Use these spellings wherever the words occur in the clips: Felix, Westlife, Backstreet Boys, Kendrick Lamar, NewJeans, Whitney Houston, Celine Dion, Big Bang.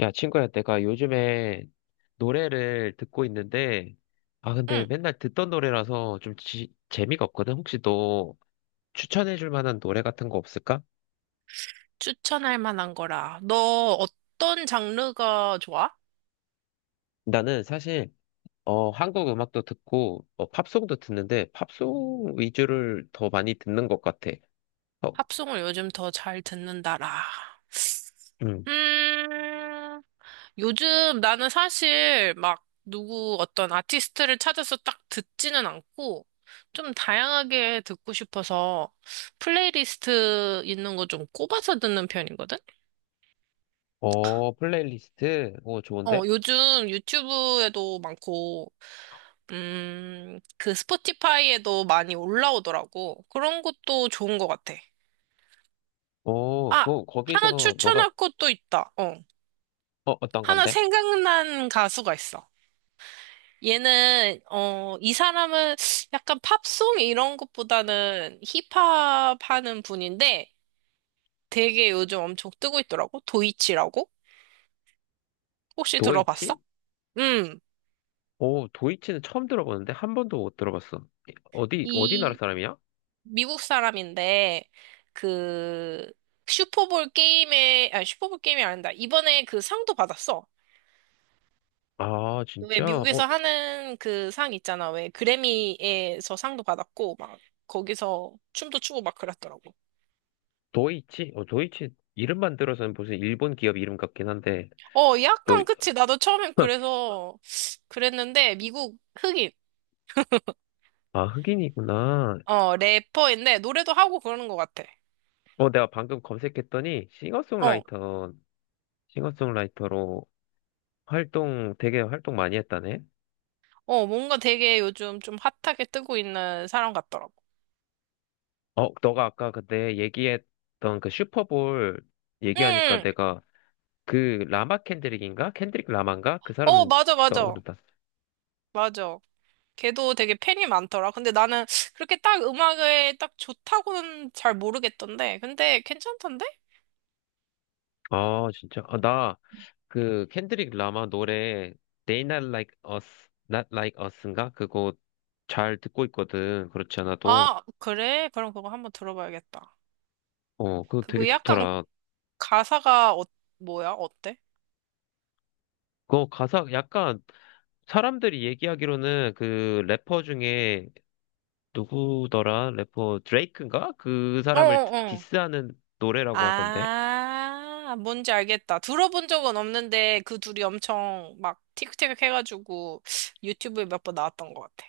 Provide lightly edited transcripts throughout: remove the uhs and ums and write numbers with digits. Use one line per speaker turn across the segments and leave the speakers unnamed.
야, 친구야, 내가 요즘에 노래를 듣고 있는데, 아, 근데
응,
맨날 듣던 노래라서 좀 재미가 없거든? 혹시 너 추천해줄 만한 노래 같은 거 없을까?
추천할 만한 거라. 너 어떤 장르가 좋아?
나는 사실, 한국 음악도 듣고, 팝송도 듣는데, 팝송 위주를 더 많이 듣는 것 같아. 어,
팝송을 요즘 더 잘 듣는다라.
음.
음, 요즘 나는 사실 막 누구 어떤 아티스트를 찾아서 딱 듣지는 않고 좀 다양하게 듣고 싶어서 플레이리스트 있는 거 좀 꼽아서 듣는 편이거든?
플레이리스트? 오,
어,
좋은데?
요즘 유튜브에도 많고, 그 스포티파이에도 많이 올라오더라고. 그런 것도 좋은 것 같아. 아, 하나
거기서 너가,
추천할 것도 있다. 어,
어떤
하나
건데?
생각난 가수가 있어. 얘는, 이 사람은 약간 팝송 이런 것보다는 힙합 하는 분인데 되게 요즘 엄청 뜨고 있더라고. 도이치라고? 혹시 들어봤어?
도이치?
음.
오, 도이치는 처음 들어보는데? 한 번도 못 들어봤어. 어디 나라
이
사람이야?
미국 사람인데 그 슈퍼볼 게임에 아 슈퍼볼 게임이 아니다. 이번에 그 상도 받았어.
아,
왜
진짜?
미국에서 하는 그 상 있잖아. 왜 그래미에서 상도 받았고 막 거기서 춤도 추고 막 그랬더라고.
도이치? 도이치 이름만 들어서는 무슨 일본 기업 이름 같긴 한데,
어,
너,
약간 그치. 나도 처음엔 그래서 그랬는데 미국 흑인
아, 흑인이구나.
어 래퍼인데 노래도 하고 그러는 것 같아.
내가 방금 검색했더니
어,
싱어송라이터로 되게 활동 많이 했다네?
뭔가 되게 요즘 좀 핫하게 뜨고 있는 사람 같더라고.
너가 아까 그때 얘기했던 그 슈퍼볼
응,
얘기하니까
응.
내가 그 라마 캔드릭인가? 캔드릭 라마인가? 그
어
사람
맞아 맞아
떠오르다.
맞아. 걔도 되게 팬이 많더라. 근데 나는 그렇게 딱 음악에 딱 좋다고는 잘 모르겠던데. 근데 괜찮던데?
아, 진짜. 아, 나, 그 켄드릭 라마 노래 They Not Like Us, Not Like Us인가? 그거 잘 듣고 있거든. 그렇지 않아도.
아, 그래? 그럼 그거 한번 들어봐야겠다.
그거 되게
그거 약간
좋더라.
가사가 뭐야? 어때?
그거 가사 약간 사람들이 얘기하기로는 그 래퍼 중에 누구더라? 래퍼 드레이크인가? 그
어,
사람을
어, 어.
디스하는 노래라고 하던데.
아, 뭔지 알겠다. 들어본 적은 없는데 그 둘이 엄청 막 틱틱 해가지고 유튜브에 몇 번 나왔던 것 같아.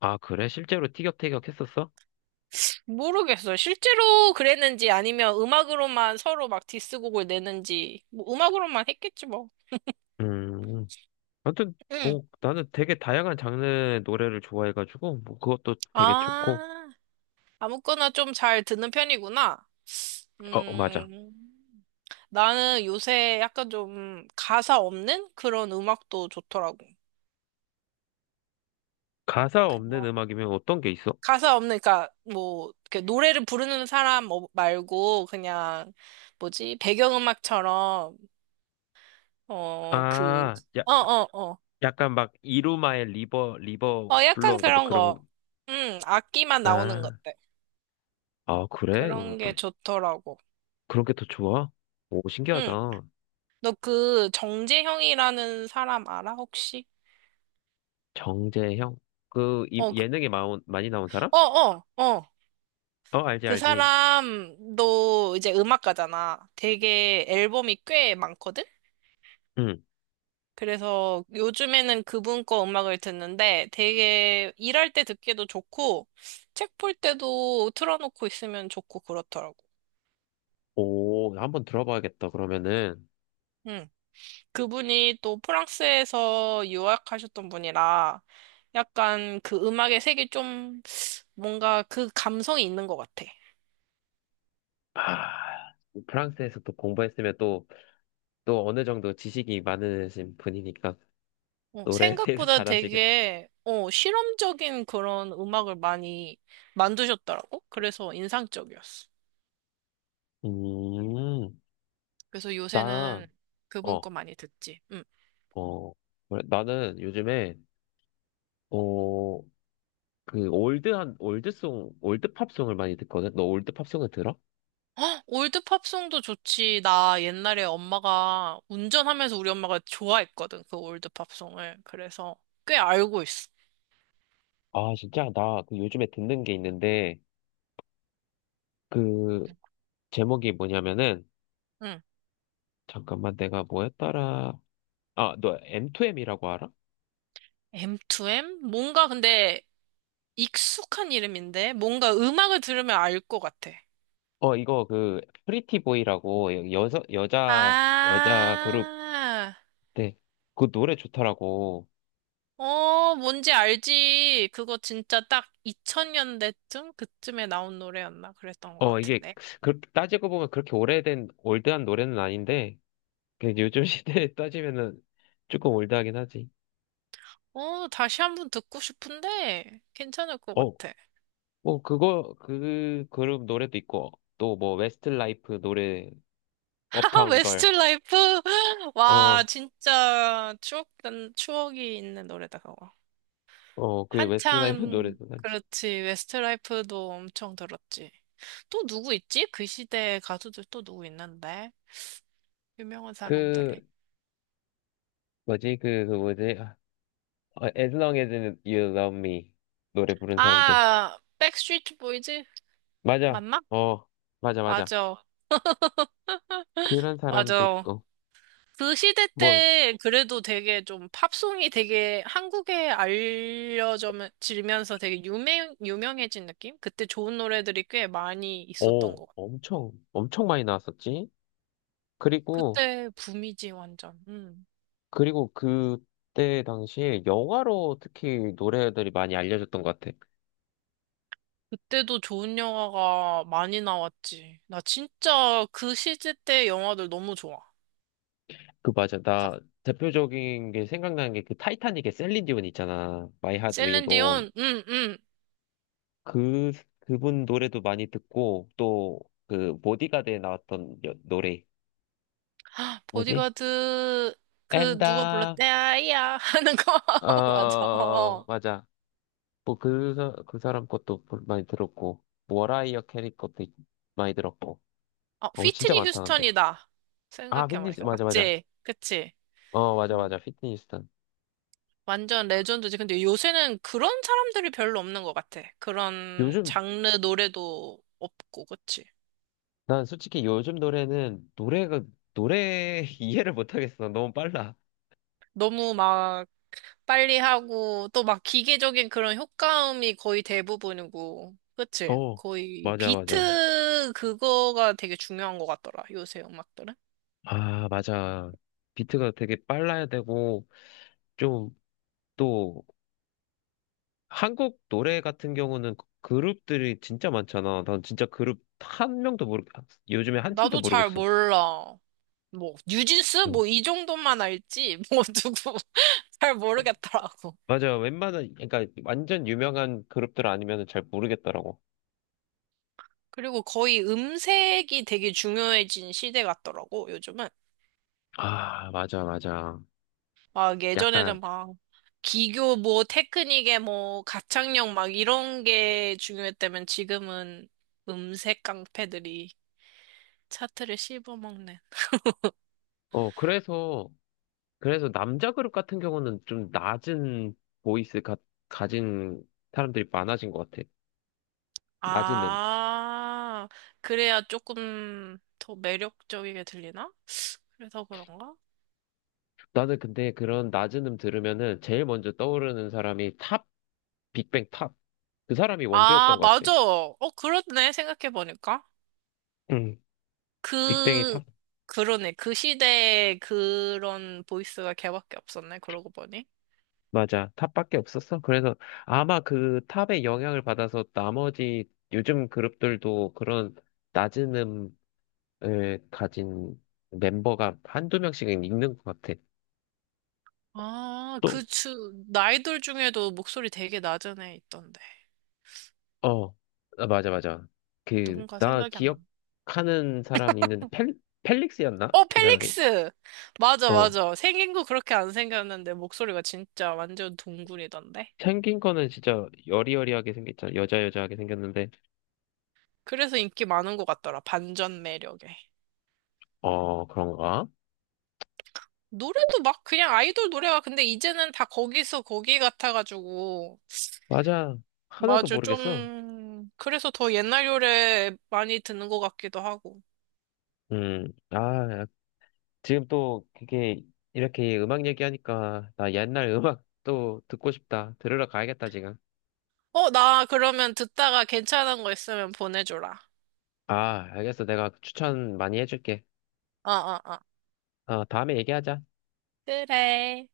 아, 그래? 실제로 티격태격 했었어?
모르겠어. 실제로 그랬는지 아니면 음악으로만 서로 막 디스곡을 내는지 뭐 음악으로만 했겠지 뭐.
음. 아무튼
응.
뭐 나는 되게 다양한 장르의 노래를 좋아해가지고 뭐 그것도 되게 좋고.
아, 아무거나 좀 잘 듣는 편이구나.
맞아.
음, 나는 요새 약간 좀 가사 없는 그런 음악도 좋더라고.
가사 없는
그냥
음악이면 어떤 게 있어?
가사 없는, 그러니까 뭐, 이렇게 노래를 부르는 사람 말고 그냥 뭐지, 배경음악처럼, 어, 그,
아, 야,
어, 어, 어.
약간 막 이루마의 리버 리버
어, 약간
블루인가 뭐
그런
그런
거. 악기만 나오는
아,
것들.
아 그래? 오,
그런 게
또
좋더라고.
그런 게 더 좋아? 오
응.
신기하다.
너 그 정재형이라는 사람 알아, 혹시?
정재형 그
어,
예능에 많이 나온 사람?
어, 어, 어.
어 알지
그
알지.
사람도 이제 음악가잖아. 되게 앨범이 꽤 많거든?
응.
그래서 요즘에는 그분 거 음악을 듣는데 되게 일할 때 듣기도 좋고 책 볼 때도 틀어놓고 있으면 좋고 그렇더라고.
오 한번 들어봐야겠다. 그러면은
응. 그분이 또 프랑스에서 유학하셨던 분이라 약간 그 음악의 색이 좀 뭔가 그 감성이 있는 것 같아.
아 프랑스에서 또 공부했으면 또 어느 정도 지식이 많으신 분이니까 노래에 대해서
생각보다
잘 아시겠다.
되게 실험적인 그런 음악을 많이 만드셨더라고. 그래서 인상적이었어.
음,
그래서
나
요새는 그분
어.
거 많이 듣지. 응.
어, 그래. 나는 요즘에, 어, 올드팝송을 많이 듣거든? 너 올드팝송을 들어?
헉, 올드 팝송도 좋지. 나 옛날에 엄마가 운전하면서 우리 엄마가 좋아했거든. 그 올드 팝송을. 그래서 꽤 알고 있어.
아, 진짜? 나 요즘에 듣는 게 있는데, 그, 제목이 뭐냐면은,
응.
잠깐만 내가 뭐였더라. 아, 너 M2M이라고 알아?
M2M? 뭔가 근데 익숙한 이름인데 뭔가 음악을 들으면 알 것 같아.
이거 프리티보이라고 여자 그룹
아.
때, 그 노래 좋더라고.
어, 뭔지 알지. 그거 진짜 딱 2000년대쯤? 그쯤에 나온 노래였나? 그랬던 것
이게,
같은데.
따지고 보면 그렇게 오래된, 올드한 노래는 아닌데, 그 요즘 시대에 따지면은 조금 올드하긴 하지.
어, 다시 한 번 듣고 싶은데, 괜찮을 것
어,
같아.
뭐 그거 그 그룹 노래도 있고 또 뭐 웨스트라이프 노래
아,
업타운 걸.
웨스트라이프! 와,
어,
진짜 추억, 난 추억이 있는 노래다, 그거.
그 웨스트라이프
한창,
노래도 많지.
그렇지. 웨스트라이프도 엄청 들었지. 또 누구 있지? 그 시대 가수들 또 누구 있는데? 유명한
그
사람들이.
뭐지? 그 뭐지? 아, As long as you love me 노래 부른 사람들.
아, 백스트리트 보이즈?
맞아.
맞나?
어, 맞아 맞아.
맞아.
그런 사람도
맞아.
있고.
그 시대
뭐,
때 그래도 되게 좀 팝송이 되게 한국에 알려지면서 되게 유명해진 느낌? 그때 좋은 노래들이 꽤 많이 있었던
오,
것 같아.
엄청 엄청 많이 나왔었지. 그리고
그때 붐이지, 완전. 음.
그리고 그때 당시에 영화로 특히 노래들이 많이 알려졌던 것 같아.
그때도 좋은 영화가 많이 나왔지. 나 진짜 그 시대 때 영화들 너무 좋아.
그 맞아.
다-
나 대표적인 게 생각나는 게 그 타이타닉의 셀린 디온 있잖아. My Heart
셀
Will
렌디
Go On.
온 응, 응.
그 그분 노래도 많이 듣고 또 그 보디가드에 나왔던 노래
헉,
뭐지?
보디가드, 누가
엔다
불렀대? 아이야. 하는 거. 맞아.
어
어.
맞아. 뭐 그 사람 것도 많이 들었고 워라이어 캐리 것도 많이 들었고.
어,
어 진짜
휘트니
많다 근데.
휴스턴이다.
아 휘트니스
생각해보니까.
맞아 맞아.
맞지? 그치?
어 맞아
음.
맞아 휘트니스턴.
완전 레전드지. 근데 요새는 그런 사람들이 별로 없는 것 같아. 그런
요즘,
장르 노래도 없고, 그치?
난 솔직히 요즘 노래 이해를 못하겠어. 너무 빨라.
너무 막 빨리 하고, 또 막 기계적인 그런 효과음이 거의 대부분이고, 그치?
어,
거의
맞아, 맞아.
비트 그거가 되게 중요한 것 같더라, 요새 음악들은.
아, 맞아. 비트가 되게 빨라야 되고, 좀, 또, 한국 노래 같은 경우는 룹들이 진짜 많잖아. 난 진짜 그룹 한 명도 모르, 요즘에 한 팀도
나도 잘
모르겠어.
몰라. 뭐, 뉴진스?
응.
뭐, 이 정도만 알지? 뭐, 누구, 잘 모르겠더라고.
맞아. 웬만한, 그러니까 완전 유명한 그룹들 아니면 잘 모르겠더라고.
그리고 거의 음색이 되게 중요해진 시대 같더라고, 요즘은.
아, 맞아, 맞아.
막
약간,
예전에는 막 기교 뭐 테크닉에 뭐 가창력 막 이런 게 중요했다면 지금은 음색 깡패들이 차트를 씹어먹는.
어, 그래서, 그래서 남자 그룹 같은 경우는 좀 낮은 보이스 가진 사람들이 많아진 것 같아. 낮은
아, 그래야 조금 더 매력적이게 들리나? 그래서 그런가?
나는 근데 그런 낮은 들으면은 제일 먼저 떠오르는 사람이 탑, 빅뱅 탑. 그 사람이
아,
원조였던 것 같아.
맞아. 어, 그렇네. 생각해보니까.
응, 빅뱅이
그,
탑?
그러네. 그 시대에 그런 보이스가 걔밖에 없었네. 그러고 보니.
맞아. 탑밖에 없었어. 그래서 아마 그 탑의 영향을 받아서 나머지 요즘 그룹들도 그런 낮은 음을 가진 멤버가 한두 명씩은 있는 것 같아.
아, 그 아이돌 중에도 목소리 되게 낮은 애 있던데.
어, 아, 맞아, 맞아.
누군가
나
생각이 안 나.
기억하는 사람 있는데, 펠릭스였나?
어,
그 사람이?
펠릭스! 맞아,
어,
맞아. 생긴 거 그렇게 안 생겼는데 목소리가 진짜 완전 동굴이던데.
생긴 거는 진짜 여리여리하게 생겼잖아. 여자여자하게 생겼는데,
그래서 인기 많은 것 같더라. 반전 매력에.
그런가?
노래도 막 그냥 아이돌 노래가 근데 이제는 다 거기서 거기 같아가지고
맞아. 하나도
맞아,
모르겠어.
좀, 그래서 더 옛날 요래 많이 듣는 것 같기도 하고.
아, 지금 또 그게 이렇게 음악 얘기하니까 나 옛날 음악 또 듣고 싶다. 들으러 가야겠다, 지금.
어, 나 그러면 듣다가 괜찮은 거 있으면 보내줘라.
아, 알겠어. 내가 추천 많이 해줄게.
어, 어, 어.
다음에 얘기하자.
그래.